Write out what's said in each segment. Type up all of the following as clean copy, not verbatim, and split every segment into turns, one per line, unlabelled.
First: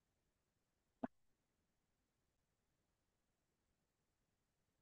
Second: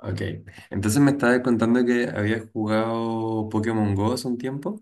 Ok. Entonces me estabas contando que habías jugado Pokémon Go hace un tiempo.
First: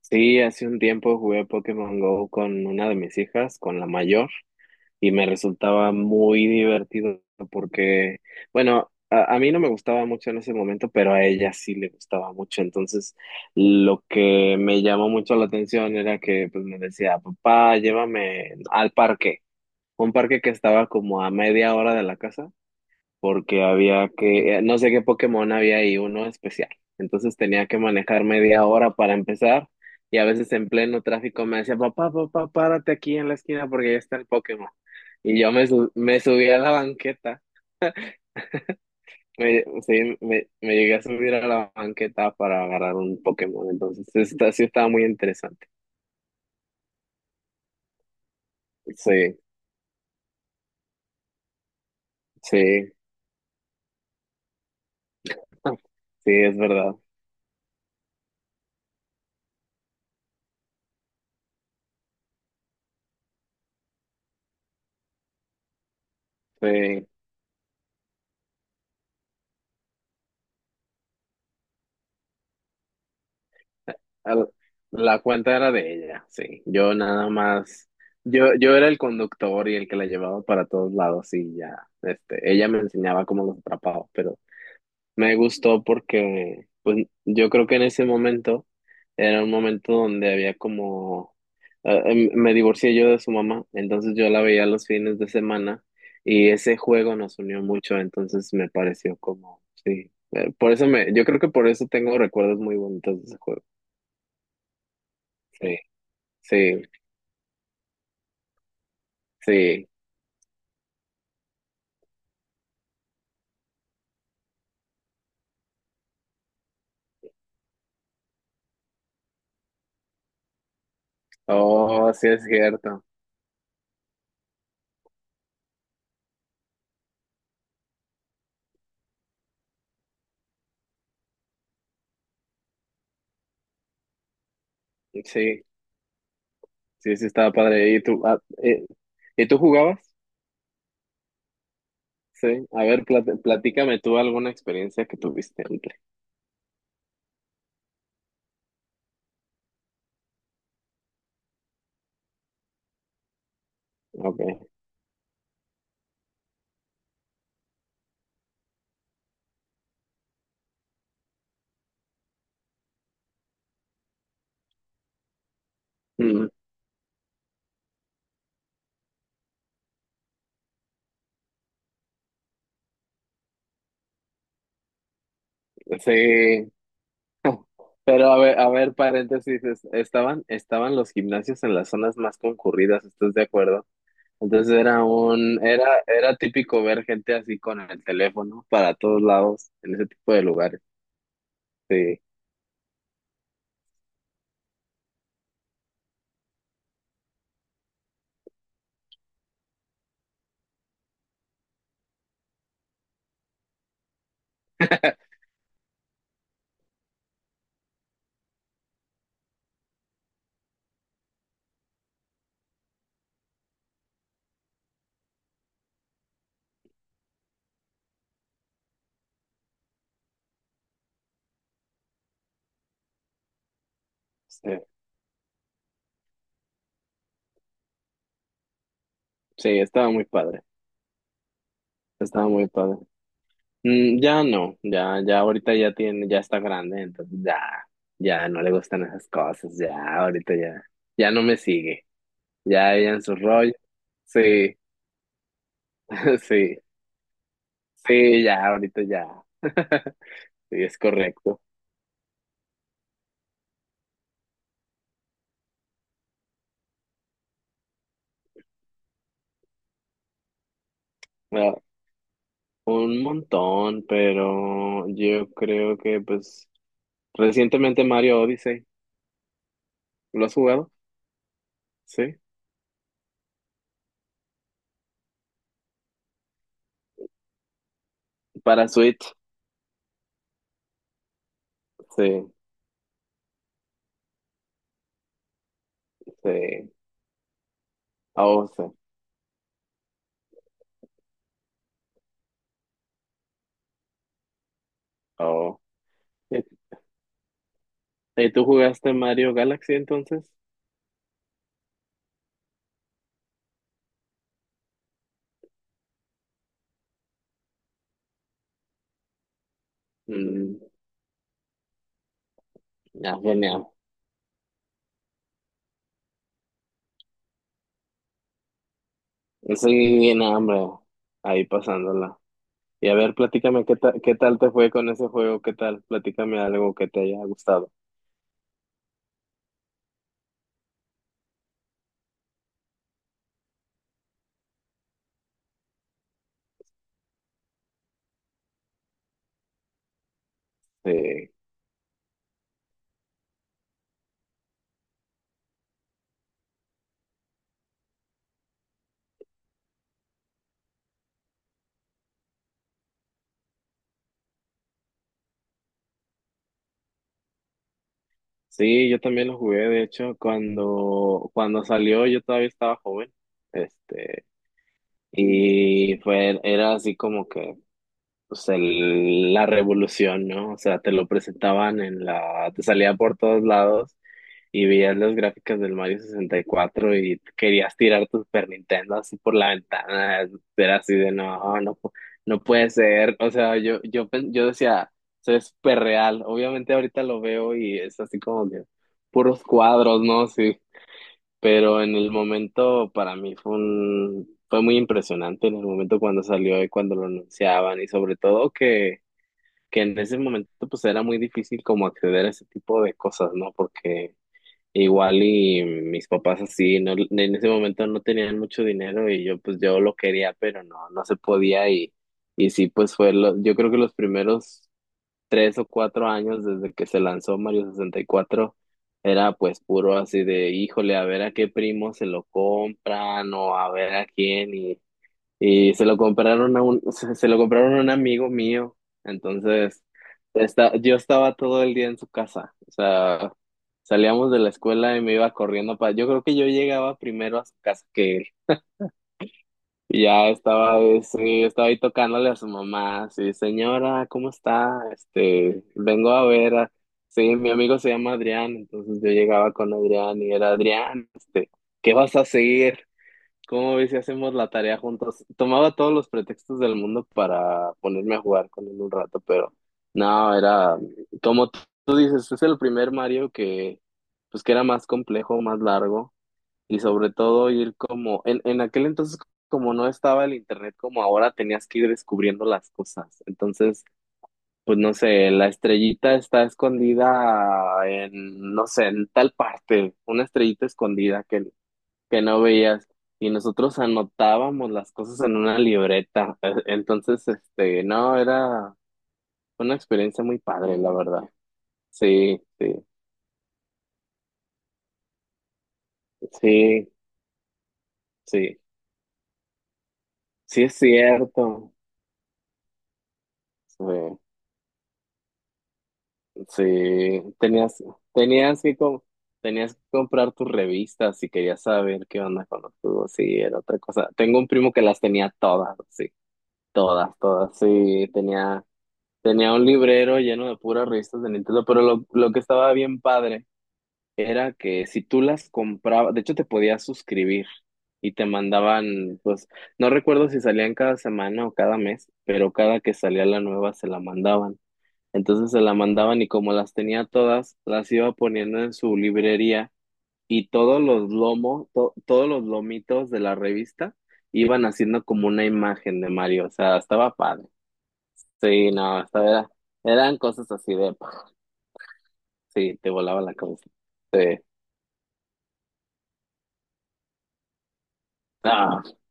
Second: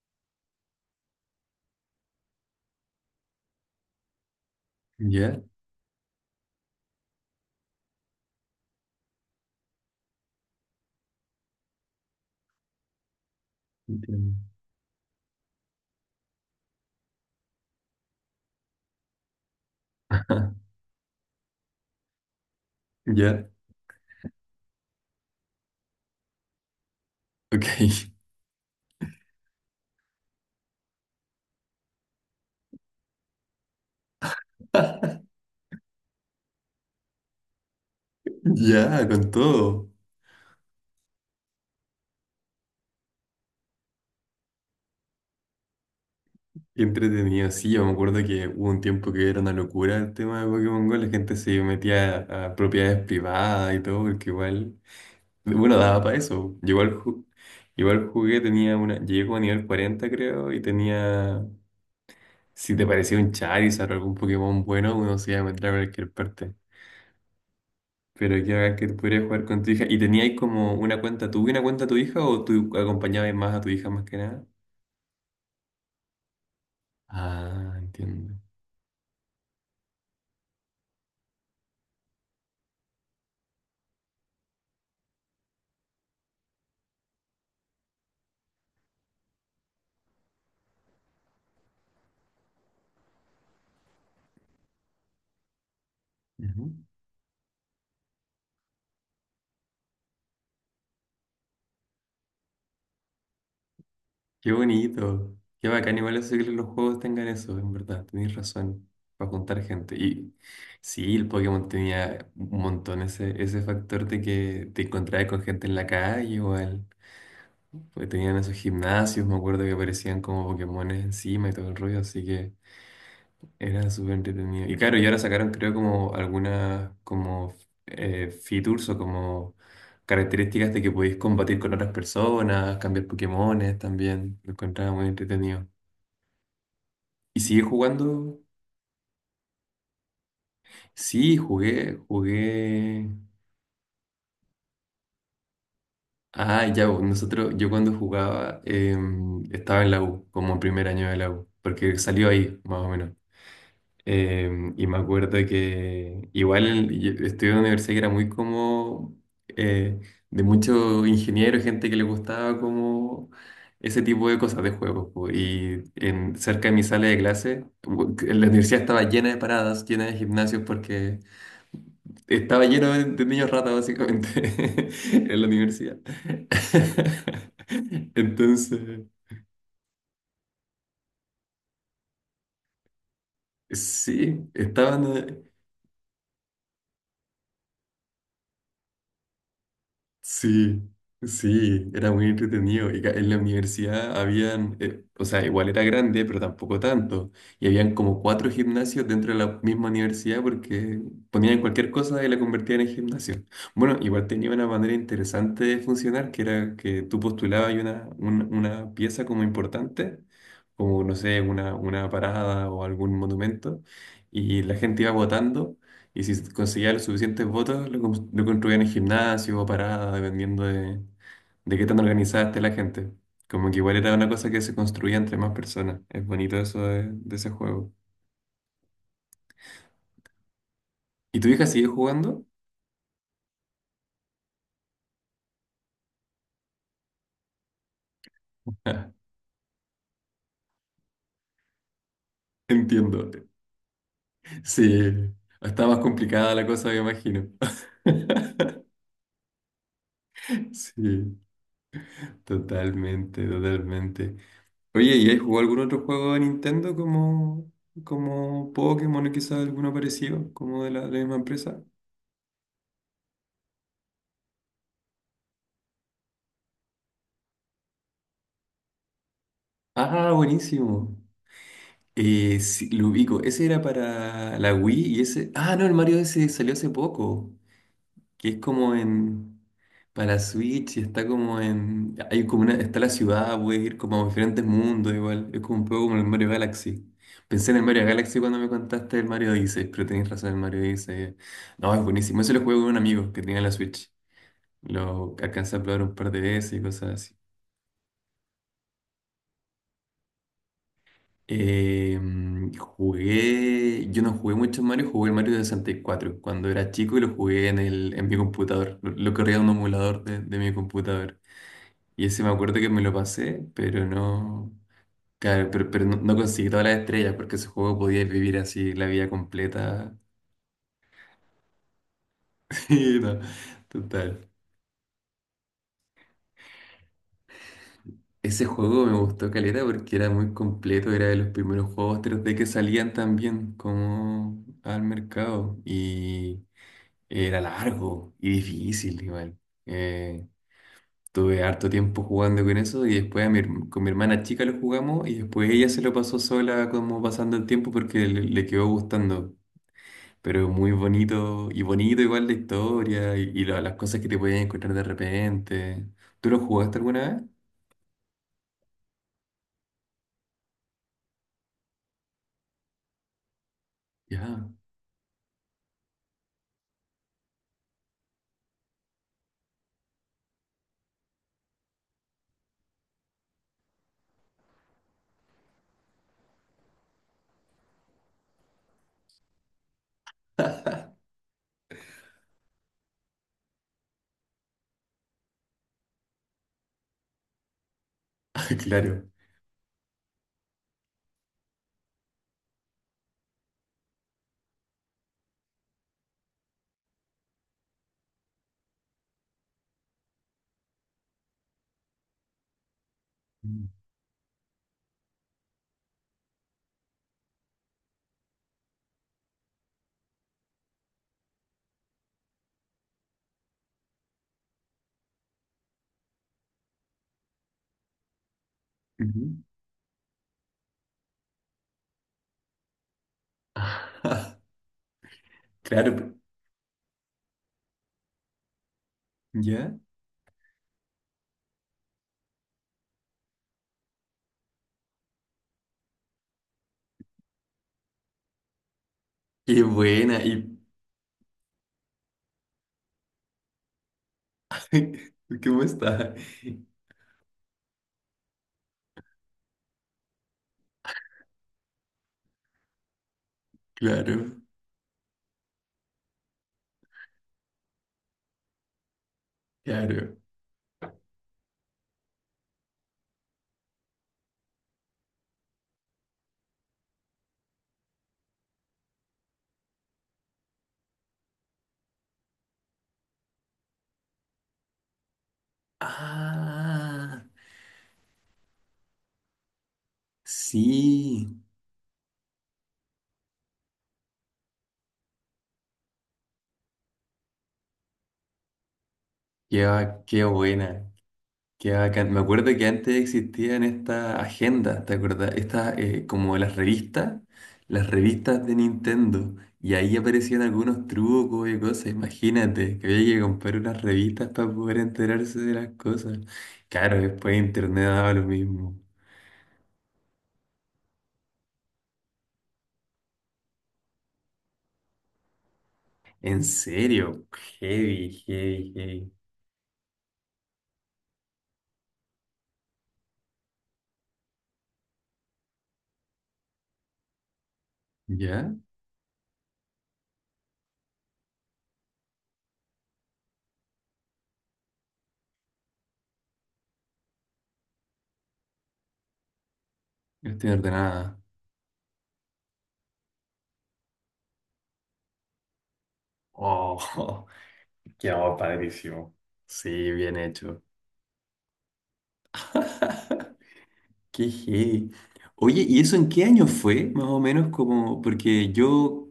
Sí, hace un tiempo jugué Pokémon Go con una de mis hijas, con la mayor, y me
Ya,
resultaba muy divertido porque, bueno, a mí no me gustaba mucho en ese momento, pero a ella sí le gustaba mucho. Entonces, lo
entiendo.
que me llamó mucho la atención era que, pues, me decía, papá, llévame al parque, un parque que estaba como a media hora de la casa
Ya,
porque había que, no sé qué Pokémon había ahí, uno especial. Entonces tenía que
ok.
manejar media hora para empezar, y a veces en pleno tráfico me decía, papá, papá, párate aquí en la esquina porque ya está el Pokémon. Y me subí a la banqueta,
Ya, con todo.
sí, me llegué a subir a la banqueta para agarrar un Pokémon. Entonces, sí estaba muy interesante.
Qué entretenido. Sí, yo me acuerdo que hubo un tiempo que
Sí,
era una locura el tema de Pokémon Go. La gente se metía a
sí,
propiedades privadas y todo, porque igual, bueno, daba para
sí,
eso.
es
Yo
verdad.
igual, igual jugué, tenía una, llegué como a nivel 40 creo, y tenía, si te parecía un Charizard o algún Pokémon bueno, uno se iba a meter a cualquier parte.
Sí.
Pero qué hagas que pudieras jugar con tu hija. ¿Y teníais como una cuenta tú y una cuenta tu hija o tú acompañabas más a tu hija más que nada?
Al- La cuenta era de ella, sí. Yo nada
Ah,
más,
entiendo.
yo era el conductor y el que la llevaba para todos lados y ya, ella me enseñaba cómo los atrapaba, pero me gustó porque, pues, yo creo que en ese momento era un momento donde había como, me divorcié yo de su mamá, entonces yo la veía los fines de semana y
Ujú.
ese juego nos unió mucho. Entonces me pareció como, sí, por eso yo creo que por eso tengo recuerdos muy bonitos de ese juego,
Qué bonito. Qué
sí.
bacán. Igual eso que los
Sí,
juegos tengan eso, en verdad. Tenéis razón. Para juntar
sí.
gente. Y sí, el Pokémon tenía un montón ese factor de que te encontrabas con gente en la calle igual. Porque tenían esos gimnasios, me acuerdo que aparecían como Pokémones encima y todo el rollo,
Oh,
así
sí es
que.
cierto.
Era súper entretenido. Y claro, y ahora sacaron creo como algunas como features o como características de que podéis combatir con otras personas, cambiar Pokémones también. Lo encontraba muy
Sí,
entretenido.
sí, sí
¿Y
estaba
sigue
padre.
jugando?
¿Y tú jugabas?
Sí, jugué,
Sí. A ver,
jugué.
platícame tú alguna experiencia que tuviste antes.
Ah, ya, bo, nosotros, yo cuando jugaba estaba en la U, como en primer año de la U, porque salió ahí, más o menos.
Okay.
Y me acuerdo que igual yo estuve en una universidad que era muy como eh, de muchos ingenieros, gente que le gustaba como ese tipo de cosas de juegos. Po. Y
Mm,
cerca de mi sala de clase, que la universidad estaba llena de paradas, llena de gimnasios, porque estaba lleno de niños ratas básicamente en la universidad.
sí. Pero a
Entonces,
ver, paréntesis, estaban los gimnasios en las zonas más concurridas, ¿estás de acuerdo?
sí,
Entonces
estaban
era un, era, era típico ver gente así con el teléfono para todos lados en ese tipo de lugares.
Sí, sí, era
Sí,
muy entretenido. Y en la universidad habían, o sea, igual era grande, pero tampoco tanto. Y habían como cuatro gimnasios dentro de la misma universidad porque ponían cualquier cosa y la convertían en gimnasio. Bueno, igual tenía una manera interesante de funcionar, que era que tú postulabas y una pieza como importante, como, no sé, una parada o algún monumento, y la gente iba votando. Y si conseguía los suficientes votos, lo construían en gimnasio o parada, dependiendo de qué tan organizada esté la gente. Como que igual era una cosa que
sí,
se construía entre más personas. Es bonito eso de ese juego.
sí, estaba muy padre.
¿Y tu hija sigue jugando?
Estaba muy padre. Mm, ya no, ya ahorita ya tiene, ya está grande, entonces ya, ya no le gustan
Ah,
esas cosas, ya, ahorita ya, ya no me sigue, ya ella
entiendo.
en su rollo, sí,
Sí, está más complicada la
sí,
cosa, me imagino.
sí, ya, ahorita ya, sí, es
Sí,
correcto.
totalmente, totalmente. Oye, ¿y has jugado algún otro juego de Nintendo como Pokémon o quizás alguno parecido, como de la misma
Ah,
empresa?
un montón, pero yo creo que, pues, recientemente Mario Odyssey,
Ah,
¿lo has jugado?
buenísimo.
Sí,
Sí, lo ubico. Ese era para la Wii y ese. Ah, no, el Mario ese salió hace poco. Que es
para
como
Switch,
en. Para Switch y está como en. Hay
sí,
como una. Está la ciudad, puedes ir como a diferentes mundos igual. Es como un poco como el Mario
sí,
Galaxy. Pensé en el Mario Galaxy cuando
oh,
me
sí,
contaste el Mario Odyssey, pero tenés razón, el Mario Odyssey. No, es buenísimo. Ese lo jugué con un amigo que tenía la Switch. Lo alcancé
oh.
a probar un par de veces y cosas así.
¿Y tú jugaste Mario Galaxy entonces?
Yo no jugué mucho Mario, jugué el Mario de 64 cuando era chico y lo jugué en mi computador. Lo corría en un emulador de mi
Mm,
computador. Y ese me acuerdo que me lo
ya,
pasé,
genial.
pero no, claro, pero no, no conseguí todas las estrellas porque ese juego podía vivir así la vida
Eso
completa.
bien hambre, ahí pasándola. Y a
Sí,
ver,
no,
platícame qué
total.
tal te fue con ese juego, qué tal, platícame algo que te haya gustado.
Ese juego me gustó caleta porque era muy completo, era de los primeros juegos 3D que salían también como al mercado y era largo y difícil igual. Eh,
Sí,
Tuve harto tiempo jugando con eso y después con mi hermana chica lo jugamos y después ella se lo pasó sola como pasando el tiempo porque le quedó gustando. Pero muy bonito y bonito igual la historia y las cosas que te podías encontrar de repente. ¿Tú lo jugaste alguna vez?
sí, yo también lo jugué, de hecho, cuando salió yo todavía estaba joven, este,
Ya.
y era así como que, pues, la revolución, ¿no? O sea, te lo presentaban en te salía por todos lados y veías las gráficas del Mario 64 y cuatro, y querías tirar tu Super Nintendo así por la ventana. Era así de no, no, no puede ser. O sea, yo decía, eso es súper real. Obviamente ahorita lo veo y es así como que
Claro.
puros cuadros, ¿no? Sí, pero en el momento para mí fue un, fue muy impresionante en el momento cuando salió y cuando lo anunciaban, y sobre todo que en ese momento pues era muy difícil como acceder a ese tipo de cosas, ¿no?
Mm.
Porque igual y mis papás así, no, en ese momento no tenían mucho dinero y yo, pues, yo lo quería, pero no, no se podía. Y sí, pues fue, yo creo que los primeros 3 o 4 años desde que se lanzó Mario 64 era
Ujú.
pues puro así de, híjole, a ver a qué primo se lo compran, o a ver a quién, y se
Claro.
lo
po.
compraron a un, se lo compraron a un amigo mío.
¿Ya?
Entonces, yo estaba todo el día en su casa. O sea, salíamos de la escuela y me iba corriendo para. Yo creo que yo llegaba primero a su casa que él.
Qué
Y
buena.
ya
¿Y
estaba, sí, estaba ahí tocándole a su mamá. Sí, señora, ¿cómo está? Este,
cómo
vengo
está?
a ver a- Sí, mi amigo se llama Adrián. Entonces yo llegaba con Adrián y era Adrián, este, ¿qué vas a seguir? ¿Cómo ves si hacemos
Claro,
la tarea juntos? Tomaba todos los pretextos del mundo para ponerme a jugar con él un rato, pero
claro.
no, era como tú dices, es el primer Mario que, pues, que era más complejo, más largo, y sobre todo, ir como en aquel entonces, como no estaba el internet como ahora, tenías que ir descubriendo las cosas. Entonces, pues, no sé, la estrellita está
Ah,
escondida en, no sé, en tal parte, una estrellita escondida
sí,
que no veías, y nosotros anotábamos las cosas en una libreta. Entonces, no, era
qué,
una
ba- qué
experiencia muy padre, la
buena,
verdad.
qué bacán. Me
Sí,
acuerdo que
sí,
antes existían estas agendas, ¿te acuerdas? Estas, como las
sí,
revistas, las revistas de
sí,
Nintendo. Y ahí aparecían
sí es
algunos trucos y
cierto.
cosas. Imagínate, que había que comprar unas
Sí,
revistas para poder enterarse de las cosas. Claro,
sí,
después Internet daba lo
tenías que
mismo.
com- tenías que comprar tus revistas si querías saber qué onda con los tubos. Sí, era otra cosa. Tengo un primo que las tenía todas, sí,
En
todas,
serio,
todas, sí,
heavy,
tenía
heavy, heavy.
Tenía un librero lleno de puras revistas de Nintendo, pero lo que estaba bien padre era que si tú las comprabas, de hecho te podías suscribir y te
¿Ya?
mandaban, pues, no recuerdo si salían cada semana o cada mes, pero cada que salía la nueva se la mandaban. Entonces se la mandaban, y como las tenía todas, las iba poniendo en su librería,
No
y
estoy
todos los
ordenada.
lomos, todos los lomitos de la revista iban haciendo como una imagen de Mario. O sea, estaba
Oh.
padre.
Qué oh,
Sí, no, o
padrísimo.
sea,
Sí, bien
eran cosas
hecho.
así de, sí, te volaba la cabeza. Sí.
Qué heavy. Oye, ¿y eso en qué año fue? Más o menos como, porque
Ah,
yo,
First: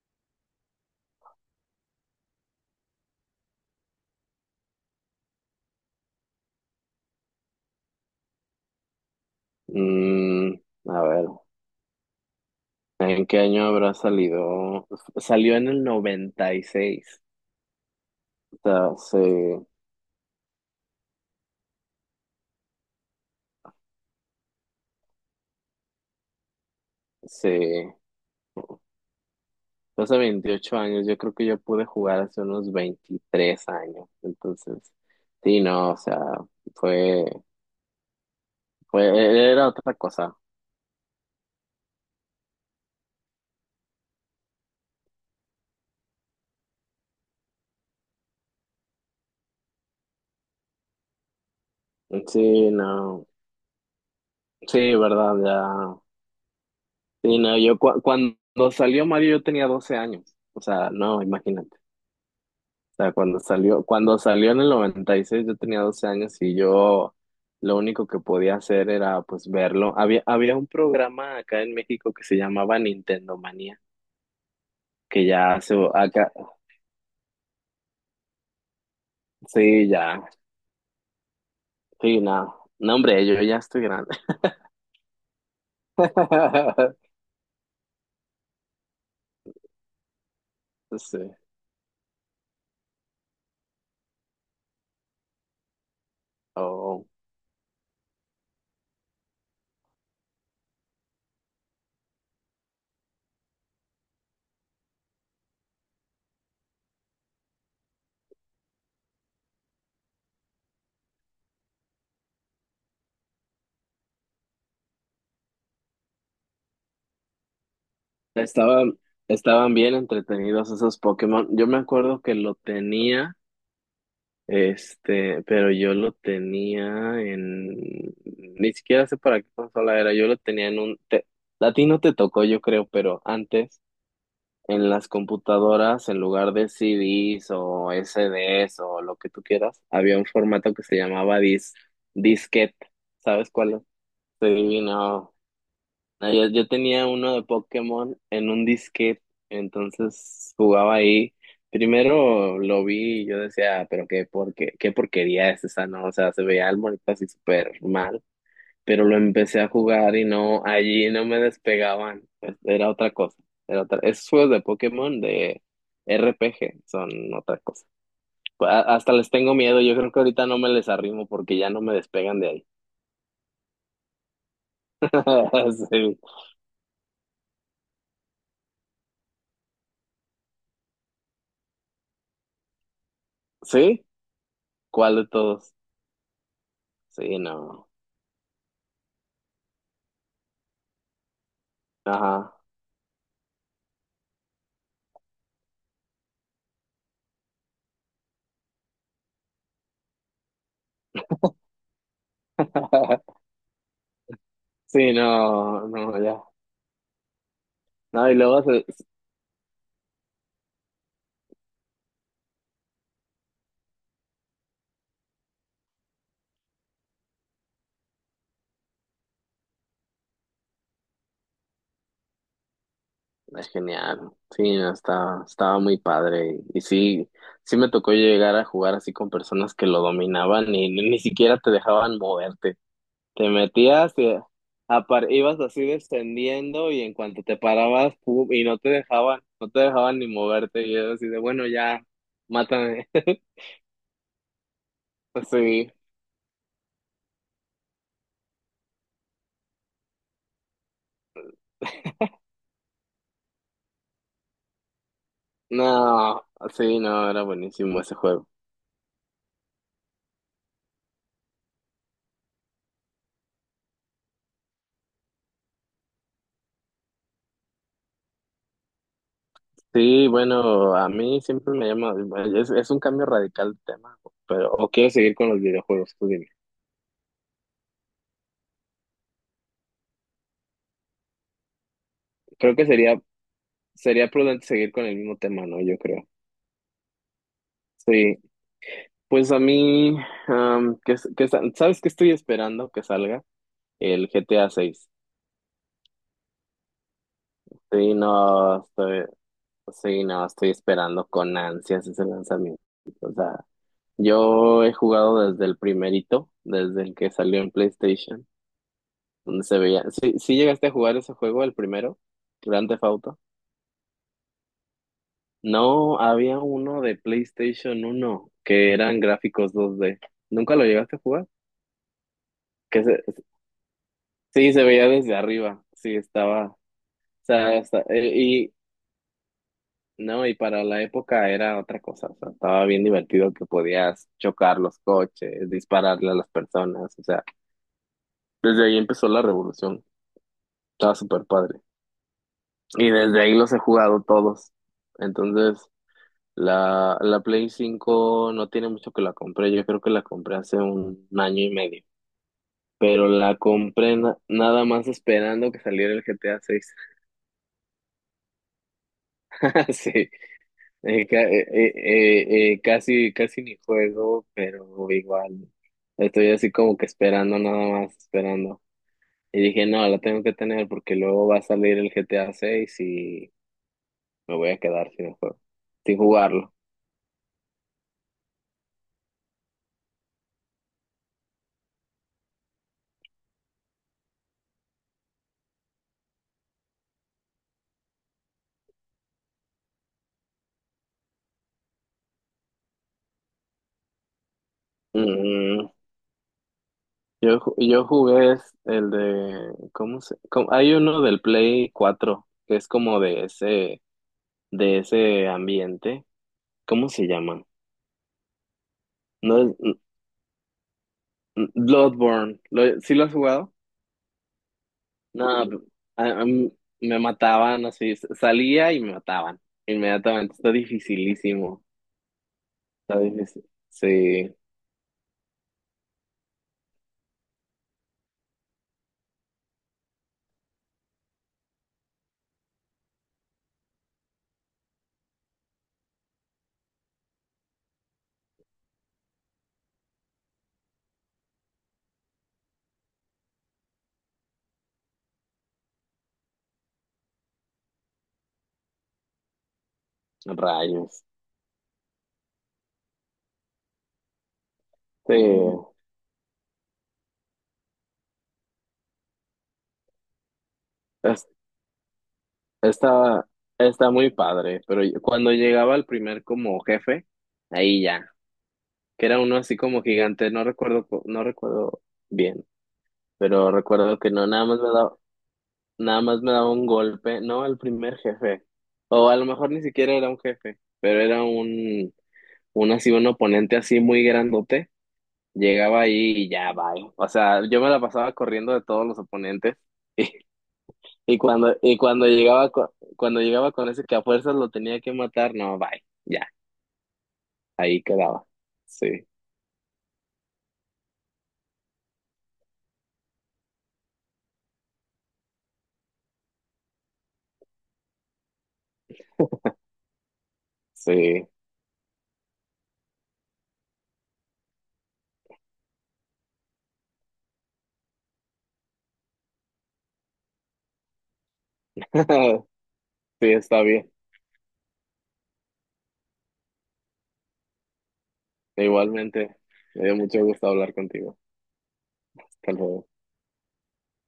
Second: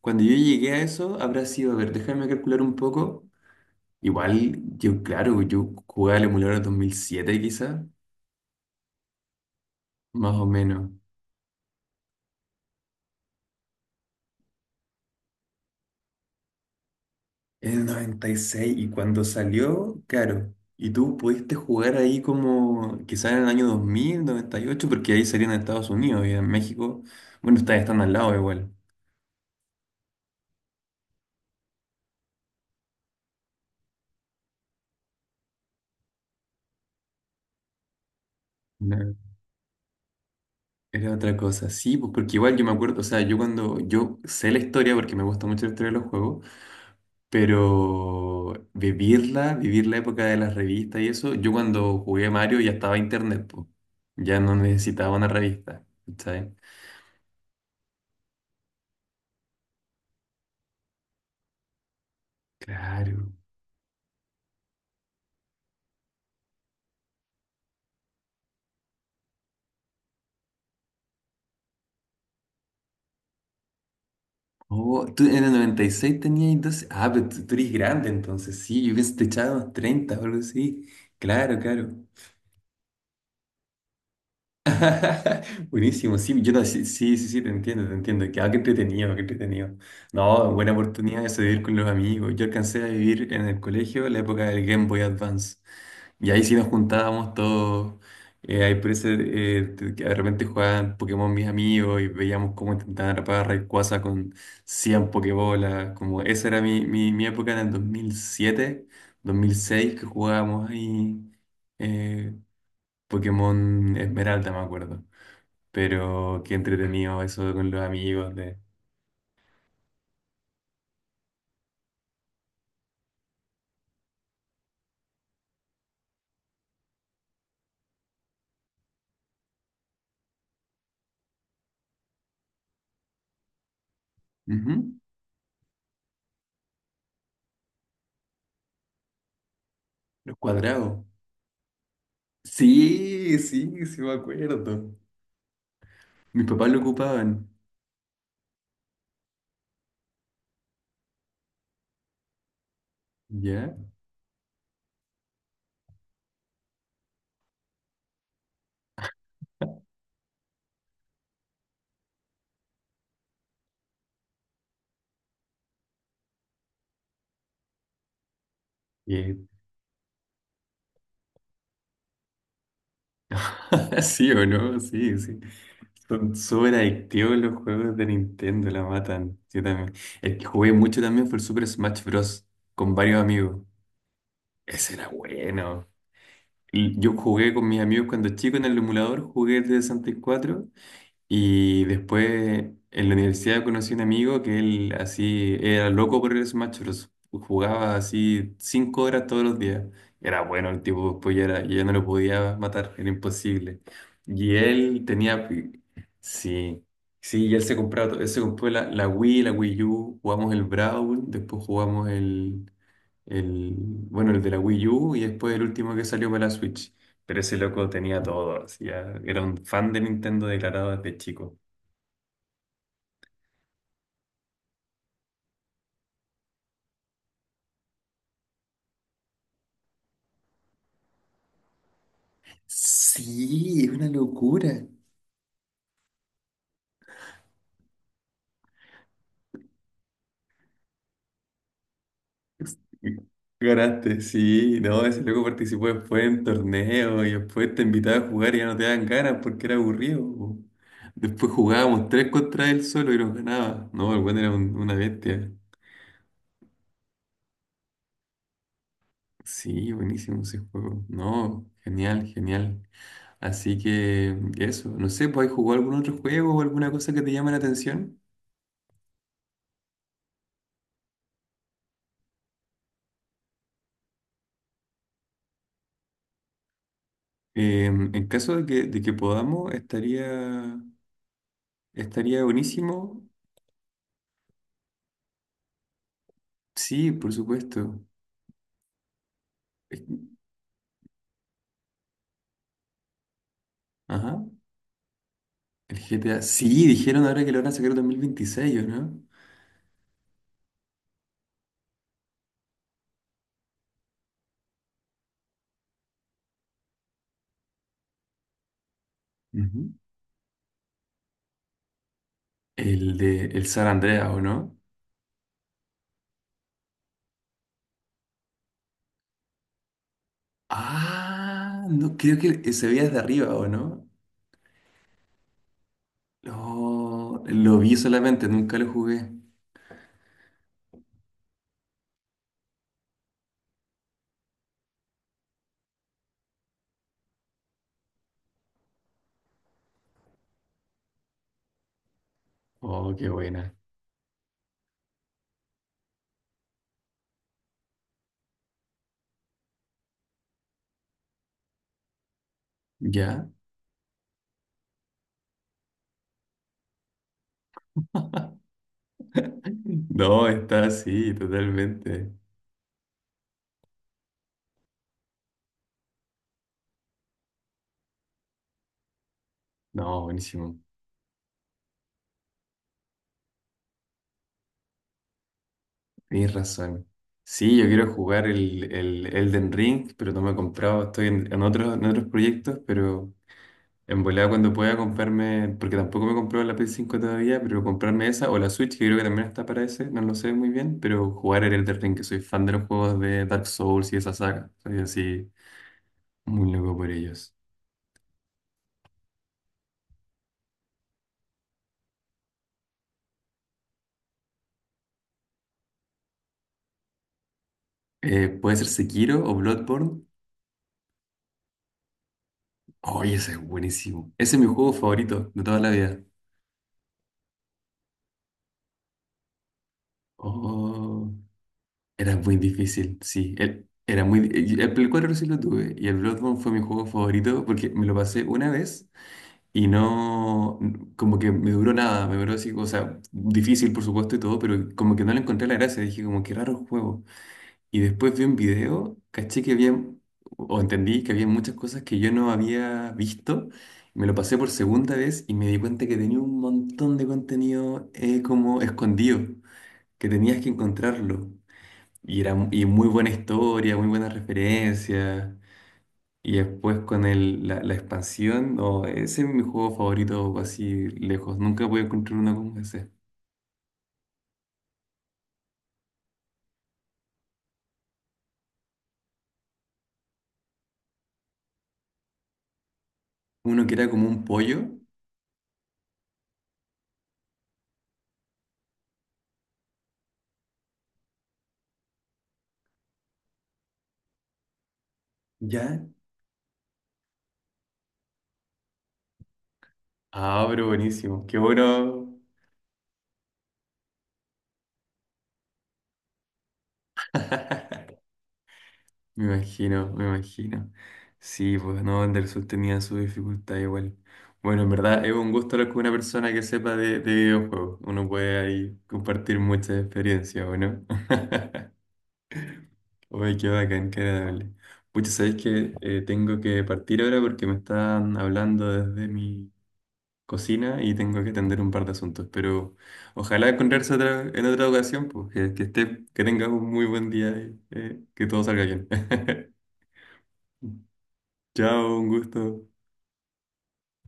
cuando yo llegué a eso, habrá sido, a ver, déjame calcular un poco. Igual, yo, claro, yo jugué al emulador en 2007 quizá, más o
mm,
menos.
a ver, ¿en qué año habrá salido? Salió en el noventa y seis.
Es del 96 y seis y
O sea,
cuando salió, claro. Y tú pudiste jugar ahí como quizás en el año dos mil noventa y ocho porque ahí salían en Estados Unidos y en México. Bueno, ustedes
se,
están al lado igual.
hace 28 años, yo creo que yo pude jugar hace unos 23 años. Entonces, sí, no, o sea, fue, era otra cosa.
Era otra cosa, sí, pues porque igual yo me acuerdo, o sea, yo sé la historia porque me gusta mucho la historia de los juegos, pero vivirla, vivir la época de las revistas y eso, yo cuando jugué Mario ya
Sí,
estaba
no,
internet, pues, ya no
sí,
necesitaba una
verdad,
revista,
ya.
¿sabes?
Sí, no, yo cuando salió Mario yo tenía 12 años. O sea, no, imagínate. O sea,
Claro.
cuando salió, en el 96 yo tenía 12 años, y yo lo único que podía hacer era pues verlo. Había, había un programa acá en México que se llamaba Nintendo Manía,
Oh, tú
que
en el
ya se,
96
acá,
tenías 12, ah, pero tú, eres grande entonces, sí, yo pensé que te echaba unos
sí,
30
ya,
o algo así, claro, claro.
sí, no, no, hombre, yo ya estoy grande.
Buenísimo, sí, sí, sí, sí, sí, te entiendo, te entiendo. Que, ah, qué entretenido, qué entretenido. No, buena
Sí,
oportunidad de salir con los amigos. Yo alcancé a vivir en el colegio la época del Game Boy Advance. Y ahí sí nos
oh,
juntábamos todos. Ahí por ese, que de repente jugaban Pokémon mis amigos y veíamos cómo intentaban atrapar a Rayquaza con 100 Pokébolas. Como esa era mi época en el 2007, 2006, que jugábamos ahí eh, Pokémon Esmeralda, me acuerdo. Pero qué entretenido eso con los amigos de.
estaban, estaban bien entretenidos esos Pokémon. Yo me acuerdo que lo tenía. Este, pero yo lo tenía en, ni siquiera sé para qué consola era. Yo lo tenía en a ti no te tocó, yo creo, pero antes en
Ujú.
las computadoras, en lugar de CDs o SDs o lo que tú quieras, había un
Los
formato que se
cuadrados.
llamaba disquete,
Sí,
¿sabes cuál es?
sí, sí me
Se
acuerdo.
No,
Mis
yo
papás lo
tenía uno de
ocupaban.
Pokémon en un disquete, entonces jugaba ahí. Primero lo vi y yo
¿Ya?
decía, "Ah, pero qué, qué porquería es esa, ¿no?" O sea, se veía el monito así súper mal, pero lo empecé a jugar y no, allí no me despegaban. Era otra cosa. Era otra. Esos juegos de Pokémon de RPG son otra cosa. Hasta les
Eh,
tengo miedo. Yo creo que ahorita no me les arrimo porque ya no me despegan de ahí.
¿Sí o no? Sí, sí.
Sí.
Son súper adictivos los juegos de Nintendo, la matan. Yo también. El que jugué mucho también fue el Super Smash Bros. Con varios amigos.
¿Sí?
Ese era
¿Cuál de todos?
bueno. Y yo
Sí,
jugué con mis
no.
amigos cuando chico en el emulador, jugué el de 64. Y después
Ajá.
en la universidad conocí a un amigo que él así era loco por el Smash Bros. Jugaba así 5 horas todos los días. Era bueno el tipo, después ya, ya no lo podía matar, era imposible. Y él
Sí,
tenía.
no, no, ya.
Sí, sí, y él él
No, y
se
luego
compró la Wii, la Wii U, jugamos el Brawl, después jugamos el, de la Wii U y después el último que salió para la Switch. Pero ese loco tenía todo, así, ya era un fan de Nintendo declarado desde chico.
es genial. Sí, no, estaba muy padre. Y sí, sí me tocó llegar a jugar así con personas que lo dominaban y ni, ni siquiera te dejaban moverte. Te
Sí, es una
metías y
locura.
ibas así descendiendo, y en cuanto te parabas, pum, y no te dejaban, no te dejaban ni moverte. Y yo así de, bueno, ya, mátame.
Ganaste, sí, no, ese loco participó
Sí.
después en torneos y después te invitaba a jugar y ya no te daban ganas porque era aburrido. Po. Después jugábamos tres contra él solo y nos ganaba. No, el buen era una bestia.
No, sí, no, era buenísimo ese juego.
Sí, buenísimo ese juego. No, genial, genial. Así que eso, no sé, pues ¿jugó algún otro juego o alguna cosa que te llame la atención?
Sí, bueno, a mí siempre me llama, bueno, es un cambio radical de tema, pero o quiero seguir con los videojuegos, tú dime.
En caso de que, podamos, estaría
Creo que sería,
buenísimo.
sería prudente seguir con el mismo tema, ¿no? Yo creo.
Sí, por supuesto.
Sí, pues a
Es-
mí, am, que, que, ¿sabes qué estoy esperando que salga? El
Ajá.
GTA 6.
El GTA. Sí, dijeron ahora que lo van a sacar en
Sí,
2026,
no,
¿o no?
estoy, sí, no, estoy esperando con ansias ese lanzamiento. O sea, yo he jugado desde el primerito, desde el que salió en PlayStation, donde se
Ujú.
veía. Sí, sí llegaste a jugar ese juego, el primero, Grand Theft
El
Auto.
de el San Andreas, ¿o no?
No, había uno de PlayStation uno que eran gráficos dos d. ¿Nunca lo llegaste a jugar?
Ah, no, creo que se
Que
veía desde
se,
arriba, ¿o no?
sí, se veía desde arriba. Sí, estaba. O
No,
sea,
lo vi solamente,
y
nunca lo jugué.
no, y para la época era otra cosa. O sea, estaba bien divertido que podías chocar los coches, dispararle a las personas. O sea, desde ahí empezó la revolución. Estaba súper padre. Y
Oh, qué
desde ahí los
buena.
he jugado todos. Entonces. La Play 5 no tiene mucho que la compré, yo creo que la compré hace año y medio, pero
¿Ya?
la compré nada más esperando que saliera el GTA 6. Sí,
No, está así, totalmente.
casi, casi ni juego, pero igual estoy así como que esperando, nada más esperando. Y dije, no, la
No,
tengo que
buenísimo.
tener porque luego va a salir el GTA 6 y me voy a quedar sin el juego, sin
Tienes
jugarlo.
razón. Sí, yo quiero jugar el Elden Ring, pero no me he comprado. Estoy en otros, en otros proyectos, pero en volada cuando pueda comprarme, porque tampoco me compró la PS5 todavía, pero comprarme esa o la Switch, que creo que también está para ese, no lo sé muy bien, pero jugar el Elden Ring, que soy fan de los juegos de Dark Souls y esa saga. Soy así muy loco por ellos.
Yo jugué es el de, ¿cómo se? Hay uno del Play 4 que es como de ese ambiente. ¿Cómo se llama?
Puede ser Sekiro o
No es
Bloodborne.
Bloodborne. ¿Lo- ¿sí lo has
Oye, ese es
jugado?
buenísimo. Ese es mi juego
No,
favorito de toda la vida.
a mí me mataban así, salía y me mataban inmediatamente. Está
Oh.
dificilísimo.
Era muy difícil,
Está
sí.
difícil.
El- era muy,
Sí,
di- el Play 4 sí lo tuve y el Bloodborne fue mi juego favorito porque me lo pasé una vez y no, como que me duró nada, me duró así, o sea, difícil por supuesto y todo, pero como que no le encontré la gracia, dije como qué raro juego. Y después vi un video, caché que había, o entendí que había muchas cosas que yo no había visto, me lo pasé por segunda vez y me di cuenta que tenía un montón de contenido como escondido, que tenías que
rayos.
encontrarlo. Y muy buena historia, muy buenas
Sí,
referencias. Y después con la expansión, no, ese es mi juego favorito así
es-
lejos. Nunca voy a encontrar uno como ese.
está, está muy padre, pero yo- cuando llegaba el primer como jefe, ahí ya. Que era uno así como gigante, no recuerdo, no recuerdo bien, pero
Uno que era
recuerdo
como
que
un
no,
pollo,
nada más me daba un golpe, no al primer jefe, o a lo mejor ni siquiera era un jefe, pero era un oponente así muy grandote. Llegaba
¿ya?
ahí y ya, bye. O sea, yo me la pasaba corriendo de todos los oponentes.
Ah, pero
Y
buenísimo. Qué
cuando,
bueno.
cuando llegaba con ese que a fuerzas lo tenía que matar, no, bye, ya, ahí quedaba. Sí,
Me imagino, me imagino. Sí, pues no, Anderson tenía su dificultad igual. Bueno, en verdad es un gusto hablar con una persona que sepa de videojuegos. Uno puede ahí compartir muchas experiencias, ¿o no?
sí.
Uy, qué bacán, qué agradable. Pucha, sabéis que tengo que partir ahora porque me están hablando desde mi cocina y tengo que atender un par de asuntos. Pero
Sí,
ojalá
está bien.
encontrarse otra, en otra ocasión, pues que, esté, que tengas un muy buen día y que todo salga bien.
Igualmente, me dio mucho gusto hablar contigo.
Chao, un gusto.
Hasta luego.